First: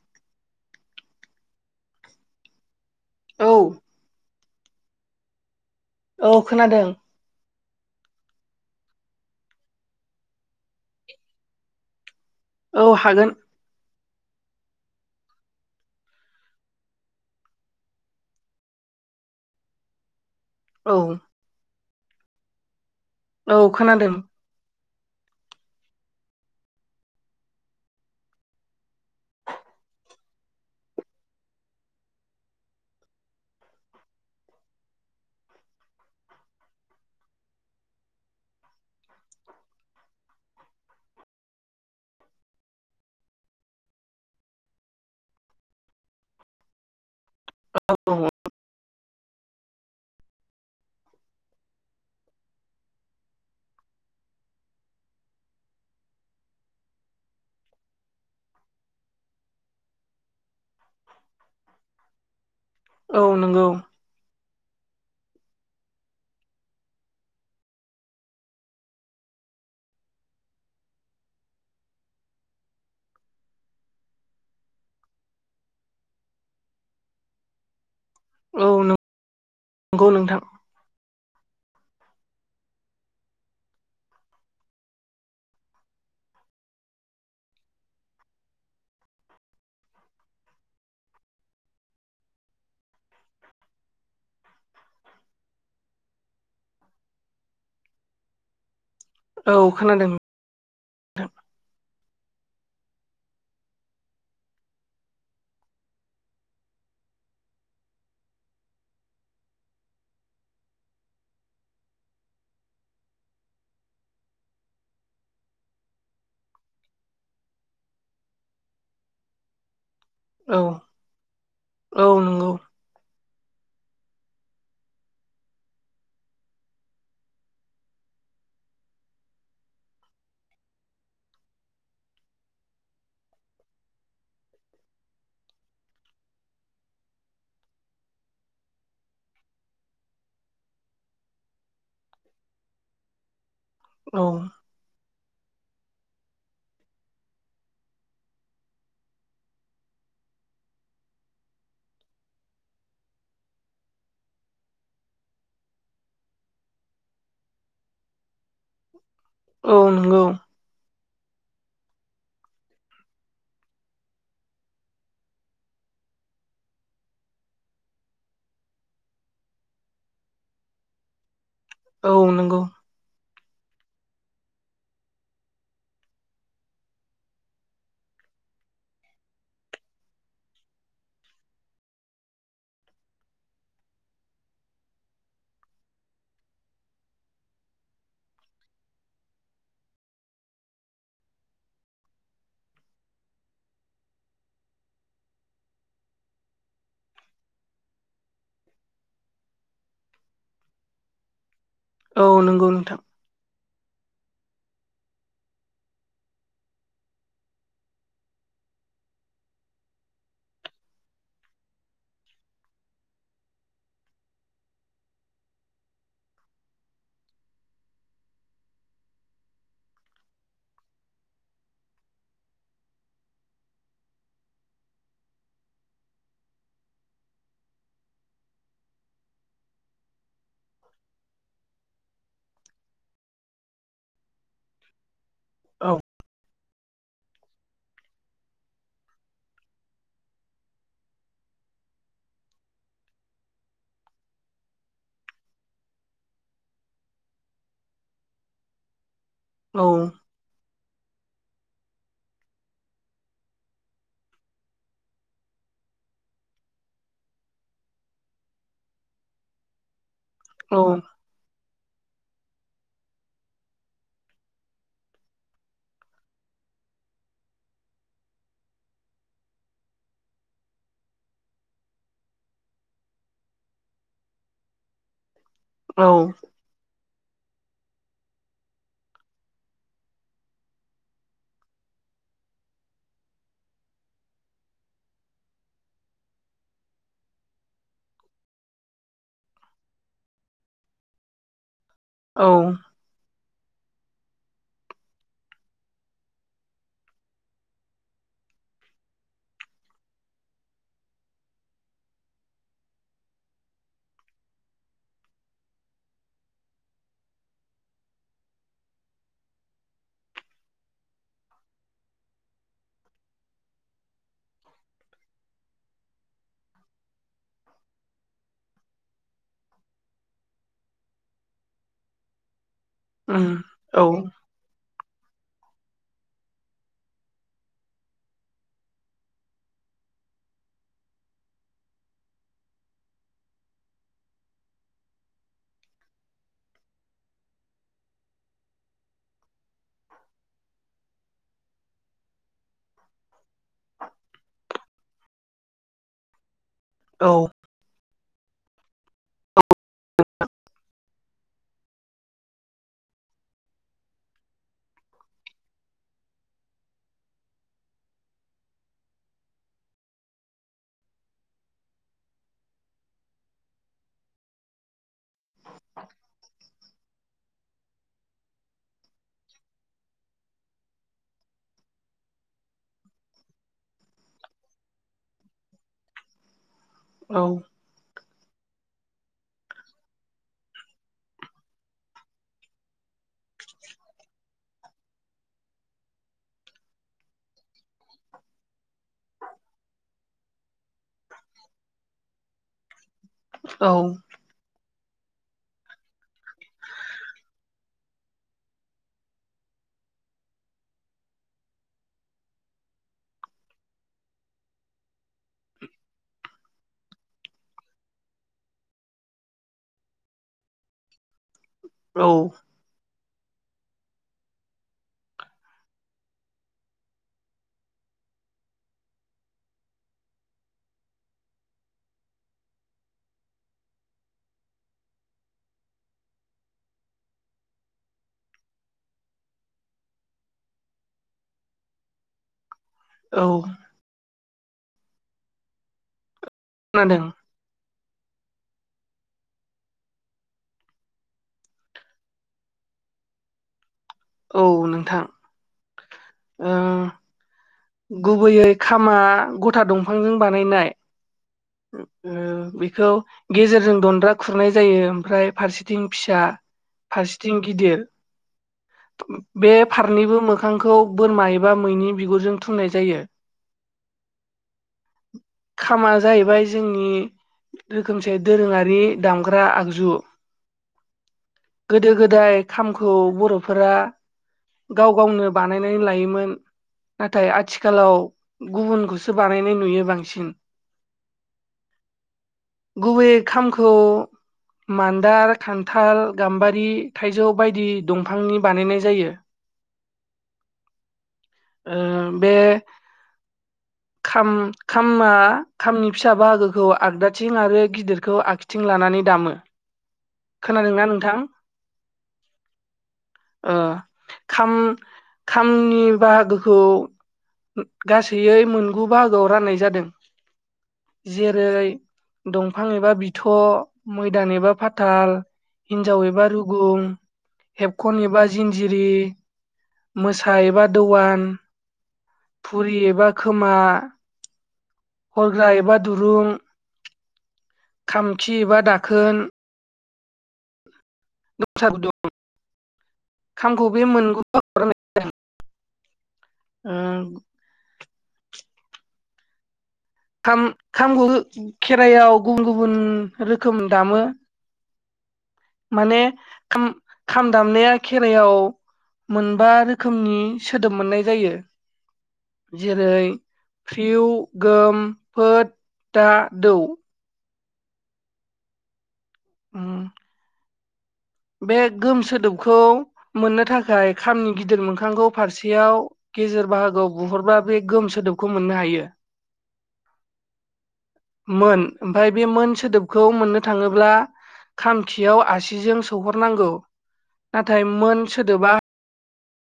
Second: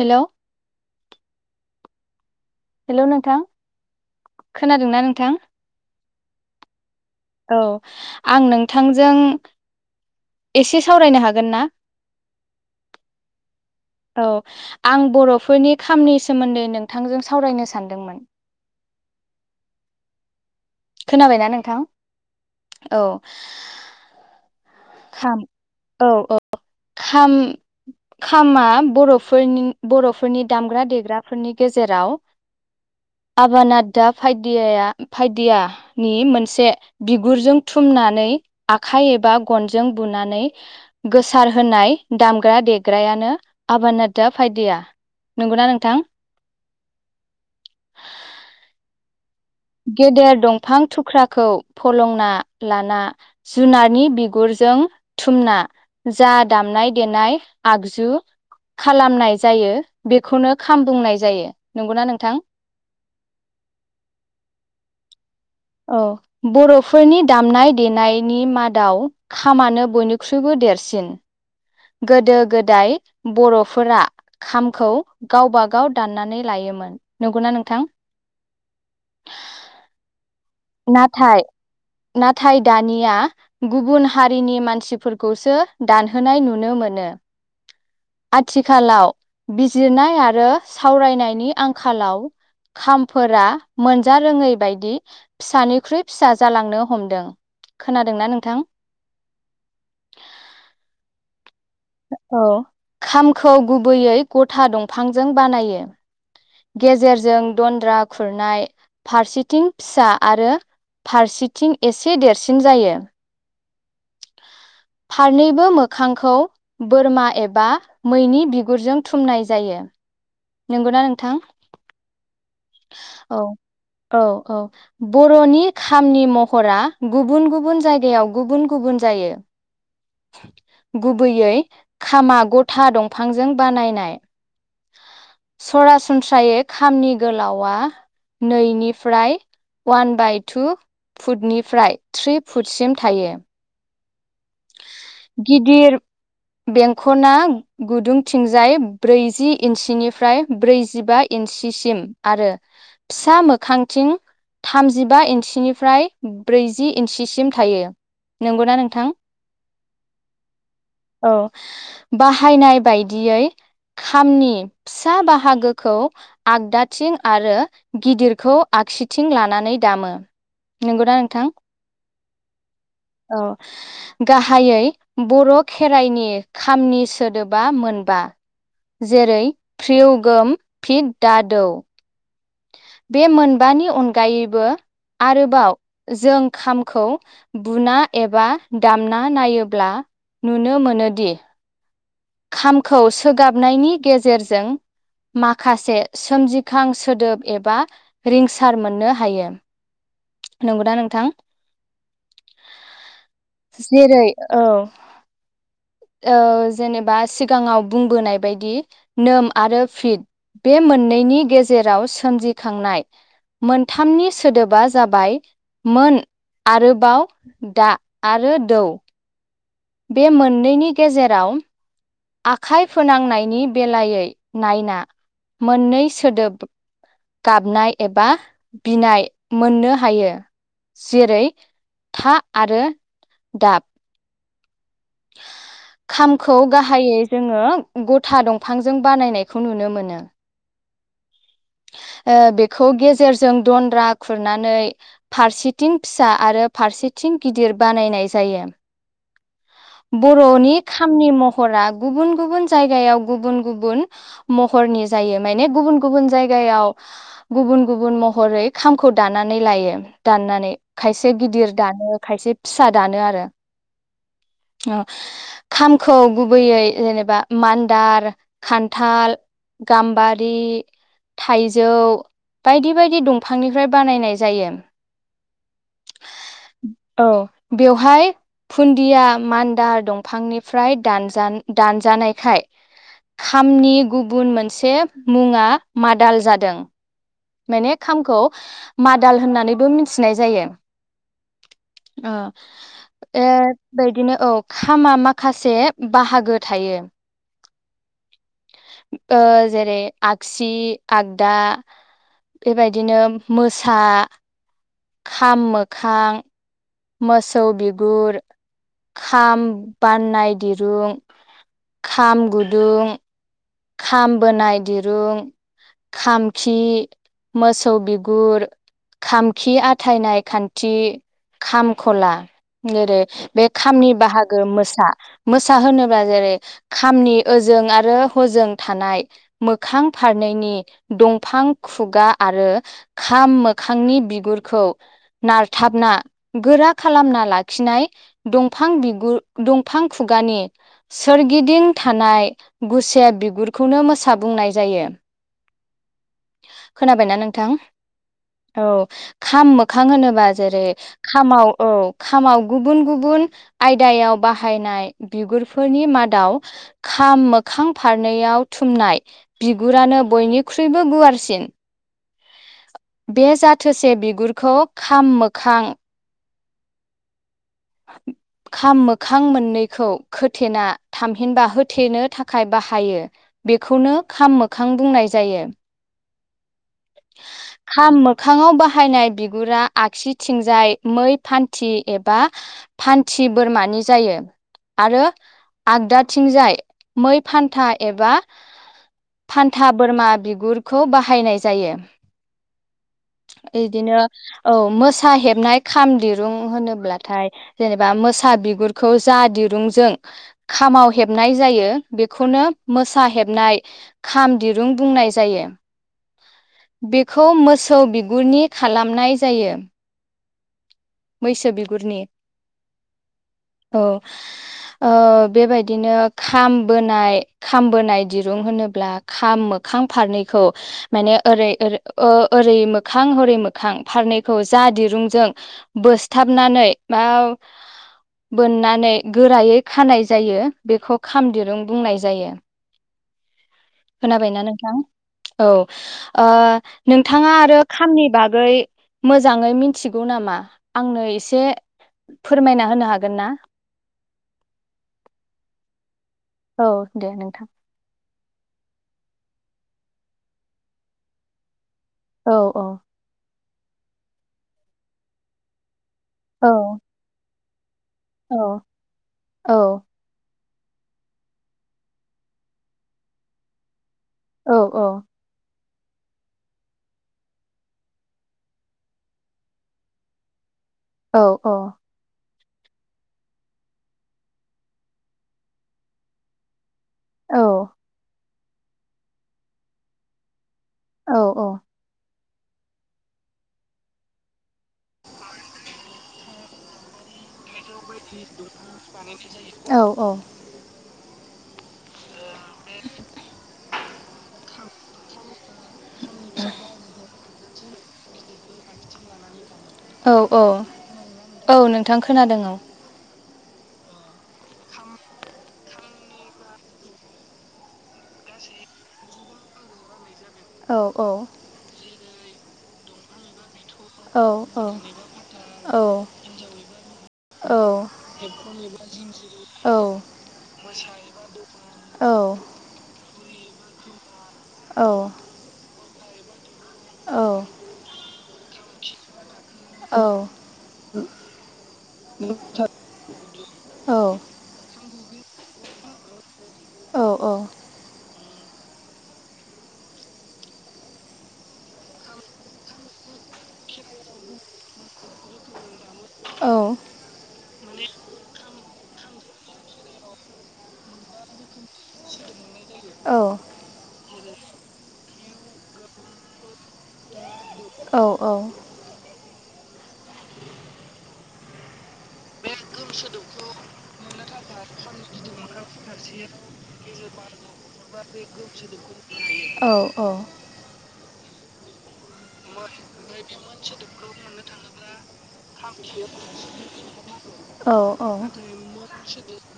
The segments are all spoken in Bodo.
हेल' हेल' नोंथां औ खोनादोंना नोंथां? औ खोनादों। औ आं नोंथांजों एसे सावरायनो हागोन ना? औ हागोन। औ आं बर'फोरनि खामनि सोमोन्दै नोंथांजों सावरायनो सानदोंमोन। [inaudible] औ खोनाबायना नोंथां। औ औ खोनादों। खाम औ औ खाम। खामा बर'फोरनि बर'फोरनि दामग्रा देग्राफोरनि गेजेराव [inaudible] आबाना दा फायदिया फायदियानि मोनसे बिगुरजों थुमनानै आखाय एबा गनजों बुनानै गोसार होनाय दामग्रा देग्रायानो आबा नादा फाय दिया नंगौना नोंथां। [inaudible] गेदेर दंफां थुख्राखौ फलंना लाना जुनारनि बिगुरजों थुमना जा दामनाय देनाय आगजु खालामनाय जायो बेखौनो खाम बुंनाय जायो नंगौना नोंथां। औ नंगौ औ बर'फोरनि दामनाय देनायनि मादाव खामानो बयनिख्रुइबो देरसिन। गोदो गोदाय बर'फोरा खामखौ गावबागाव दाननानै लायो मोन नंगौना नोंथां? औ नंगौ नोंथां। नाथाय नाथाय दानिया गुबुन हारिनि मानसिफोरखौसो दानहोनाय नुनो मोनो। [inaudible] आथिखालाव बिजिरनाय आरो सावरायनायनि आंखालाव खामफोरा मोनजा रोङै बायदि फिसानिख्रुइ फिसा जालांनो हमदों खोनादोंना नोंथां? औ खोनादों थां औ खामखौ गुबैयै गथा दंफांजों बानायो। गेजेरजों दन्द्रा खुरनाय फारसेथिं फिसा आरो फारसेथिं एसे देरसिन जायो। [inaudible] फारनैबो मोखांखौ बोरमा एबा मैनि बिगुरजों थुमनाय जायो। औ नंगौना नोंथां औ नंगौ औ औ औ बर'नि खामनि महरा गुबुन गुबुन जायगायाव गुबुन गुबुन जायो गुबैयै खामा गथा दंफांजों बानायनाय [inaudible] सरासनस्रायै खामनि गोलावआ नैनिफ्राय अवान बाय टु फुटनिफ्राय थ्रि फुटसिम थायो औ गिदिर बेंकना गुदुंथिंजाय ब्रैजि इन्सिनिफ्राय ब्रैजिबा इ नसिसिम आरो फिसा मोखांथिं थामजिबा इन्सिनिफ्राय ब्रैजि इन्सिसिम थायो नंगौना नोंथां औ नंगौ औ बाहायनाय बायदियै खामनि फिसा बाहागोखौ आगदाथिं आरो गिदिरखौ आ आगसिथिं लानानै दामो नंगौना नोंथां औ नंगौ औ गाहायै बर' खेराइनि खामनि सोदोबा मोनबा जेरै प्रिउगम पि दादौ बे मोनबानि अनगायैबो आरोबाव जों खामखौ बुना एबा दामना नायोब्ला नुनो मोनोदि खामखौ सोगाबनायनि गेजेरजों माखासे सोमजिखां सोदोब एबा रिंसार मोननो हायो नंगौना नोंथां औ नंगौ नोंथां जेरै औ औ जेनेबा सिगाङाव बुंबोनाय बायदि नोम आरो फिद बे मोननैनि गेजेराव सोमजिखांनाय मोनथामनि सोदोबा जाबाय मोन आरोबाव दा आरो दौ बे मोननैनि गेजेराव आखाइ फोनांनायनि बेलायै नायना मोननै सोदोब गाबनाय एबा बिनाय मोननो हायो जेरै था आरो दाब औ खामखौ गाहायै जोङो गथा दंफांजों बानायनायखौ नुनो मोनो [unintelligible] ओ बेखौ गेजेरजों दन्द्रा खुरनानै फारसेथिं फिसा आरो फारसे थिं गिदिर बानायनाय जायो औ बर'नि खामनि म हर आ गुबन गुबुन जाय गुबुन गुबुन महनि जायो माने गुबुन गुबुन जायगा गुबुन गुबुन महरै खामखौ दानानै लायो दाननानै औ खायसे गिदिर दानो खायसे फिसा दानो आरो अ खामखौ गुबैयै जेनेबा मान्दार खान्थाल गाम्बारि थाइजौ बायदि बायदि दंफांनिफ्राय बानायनाय जायो औ औ बेवहाय फुन्दिया मान्दा दंफांनिफ्राय द दानजानायखाय खामनि गुबुन मोनसे मुङा मादाल जादों माने खामखौ मादाल होननानैबो मिथिनाय जायो अ औ एबायदिनो औ खामा माखासे बाहागो थायो जेरै आगसि आगदा बेबायदिनो मोसा खाम मोखां मोसौ बिगुर खाम बाननाय दिरुं खाम गुदुं खाम बोनाय दिरुं खामखि मोसौ बिगुर खामखि आथायनाय खान्थि खामखला जेरै उम बे औ खामनि बाहागो मोसा मो फिसा होनोब्ला जेरै खामनि ओजों आरो हजों थानाय मोखां फारनैनि दंफां खुगा आरो खाम मोखांनि बिगुरखौ नारथाबना गोरा खालामना लाखिनाय दंफां खुगानि सोरगिदिं थानाय गु बिगुरखौनो मोसा बुंनाय जायो खोनाबायना नोंथां औ खाम मोखां होनोबा जेरै खामाव औ खामाव गुबुन गुबुन आयदायाव बाहायनाय बिगुरफोरनि मादाव खाम मोखां फारनैयाव थुमनाय बिगुरानो बयनिख्रुइबो गुवारसिन बे जाथोसे बिगुरखौ खाम मोखां [unintelligible] खाम मोखां मोननैखौ खोथेना थामहिनबा होथेनो थाखाय बाहायो बेखौनो खाम मोखां बुंनाय जायो औ खामो मोखाङाव बाहायनाय बिगुरा आगसिथिंजाय मै फान्थि एबा फान्थि बोरमानि जायो आरो आगदाथिंजाय मै फान्था एबा फान्था बोरमा बिगुरखौ बाहायनाय जायो बिदिनो औ मो मोसा हेबनाय खाम दिरुं होनोब्लाथाय जेनेबा मोसा बिगुरखौ जा दिरुंजों खामाव हेबनाय जायो बेखौनो मोसा हेबनाय खाम दिरुं बुंनाय जायो बेखौ मोसौ बिगुरनि खालामनाय जायो मैसो बिगुरनि औ औ बेबायदिनो खामबोनाय खामबोनाय दिरुं होनोब्ला खामो मोखां फारनिखौ ओरि ओ मोखां हरी मोखां दिरुंजों बोथाबनानै म बोननानै गोरायै खानाय जायो बेखौ खाम दिरुं बुंनाय जायो औ खोनाबायना नोंथां औ खोनादों नोंथाङा आरो खामनि बागै मोजाङै मिथिगौ नामा आंनो एसे फोरमायना होनो हागोन ना औ नोंथां ओ औ दे नोंथां गुबैयै खामा गथा दंफांजों बानायनाय औ औ बेखौ गेजेरजों दनन्द्रा खुरनाय जायो ओमफ्राय फारसेथिं फिसा औ फारसेथिं गिदिर औ बे फारनैबो मो खांखौ बोरमा एबा मैनि बिगुरजों थुननाय जायो औ औ खामा जाहैबाय जोंनि रोखोमसे दोरोङारि दामग्रा आगजु औ गोदो गोदाय खामखौ बर'फोरा गाव गावनो बानायनानै लायोमोन नाथाय औ आथिखालाव गुबुनखौसो बानायनाय नुयो बांसिन औ औ गुबैयै खामखौ मान्दार खान्थाल गाम्बारि थाइजौ बायदि दंफांनि बानायनाय जायो औ ओ बे खाम खामा खामनि फिसा बाहागोखौ आगदाथिं आरो गिदिरखौ आगखिथिं ला नानै दामो औ औ खोनादोंना नोंथां? औ नोंथां खोनादों औ ओह खाम खामनि बाहागोखौ गासैैयै मोनगु बाहागोआव राननाय जादों औ जेरै दंफां एबा बिथ' औ मैदान एबा औ फाथाल औ हिन्जाव एबा रुगुं औ हेबखन एबा जिनजिरि मोसा एबा दवान औ फुरि एबा खोमा औ हरग्रा एबा दुरुं औ औ खामखि एबा दाखोन औ खामखौ बे मोनगु बाहागोआव रान्नाय जादों ओम खाम खामगु खेराइयाव गुबुन गुबुन रोखोम दामो माने खाम खाम दामनाया खेराइयाव मोन बा रोखोमनि सोदोब मोननाय जायो जेरै प्रिउ गोम फो दा दौ औ औ ओम बे गोम सोदोबखौ मोननो थाखाय खामनि गिदिर मोखांगौ फारसेयाव गेजेर बाहागो आव बुहरबा बे गोम सोदोबखौ मोननो हायो मोन ओमफ्राय बे मोन सोदोबखौ मोननो थाङोब्ला खामखियाव आसिजों नांगौ नाथाय मोन सोदोबा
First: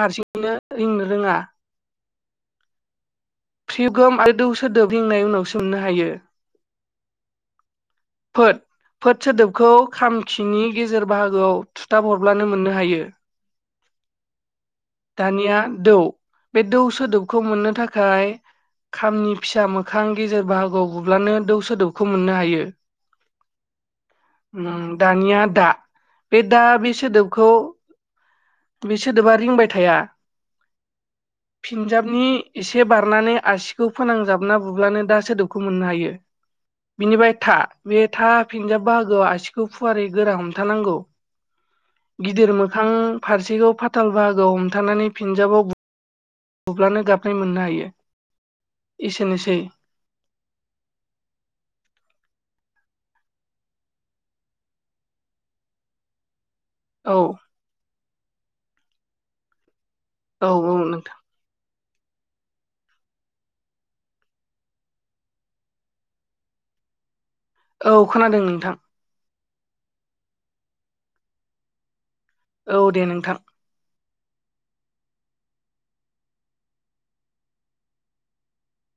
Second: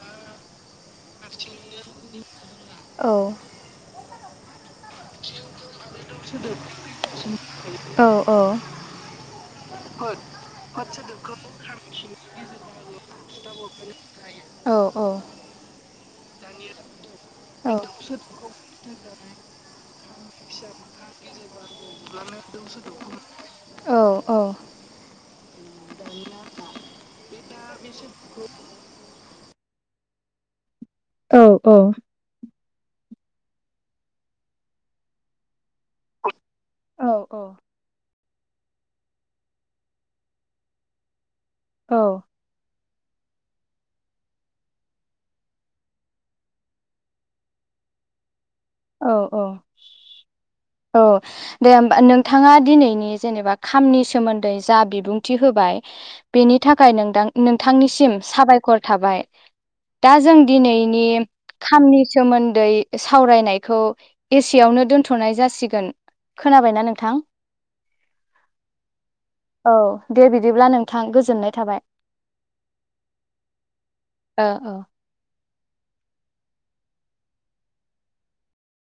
हारसिङैनो रिंनो रोङा औ प्रिउगोम आरो दौसो दोबलिंनाय उनाव सोमनो हायो औ फोद औ फोद सोदोबखौ खामखिनि गेजेर बाहागोआव थुथाब हरब्लानो मोननो हायो औ औ दानिया दौ बे दौ सोदोबखौ मोननो थाखाय खामनि फिसा मो खां गेजेर बाहागोआव बुब्लानो दौ सोदोबखौ मोननो हायो औ ओम दानिया दा बे दा बे सोदोबखौ बे सोदोबा रिंबाय थाया औ औ औ फिनजाबनि एसे बारनानै आसिखौ फोनांजाबना बुब्लानो दा सोदोबखौ मोननो हायो औ बिनिफ्राय औ था बे था फिन्जाब बाहागोआव आसिखौ फुवारै गोरा हमथानांगौ औ गिदिर मोखां फारसेखौ फाथाल बाहागोआव हमथानानै फिनजाबाव ब अब्लानो गाबनाय मोननो हायो औ औ एसेनोसै औ दे होमबा नोंथाङा दिनैनि जेनेबा खामनि सोमोन्दै जा बिबुंथि होबाय बेनि थाखाय औ नोंथां नोंथांनिसिम साबायखर थाबाय दा जों औ औ दिनैनि नोंथां खामनि सोमोन्दै सावरायनाय खौ एसेयावनो दोन्थ'नाय जासिगोन खोनाबायनाा नोंथां औ खोनादों नोंथां औ दे बिदिब्ला नोंथां गोजोननाय थाबाय औ दे नोंथां ओ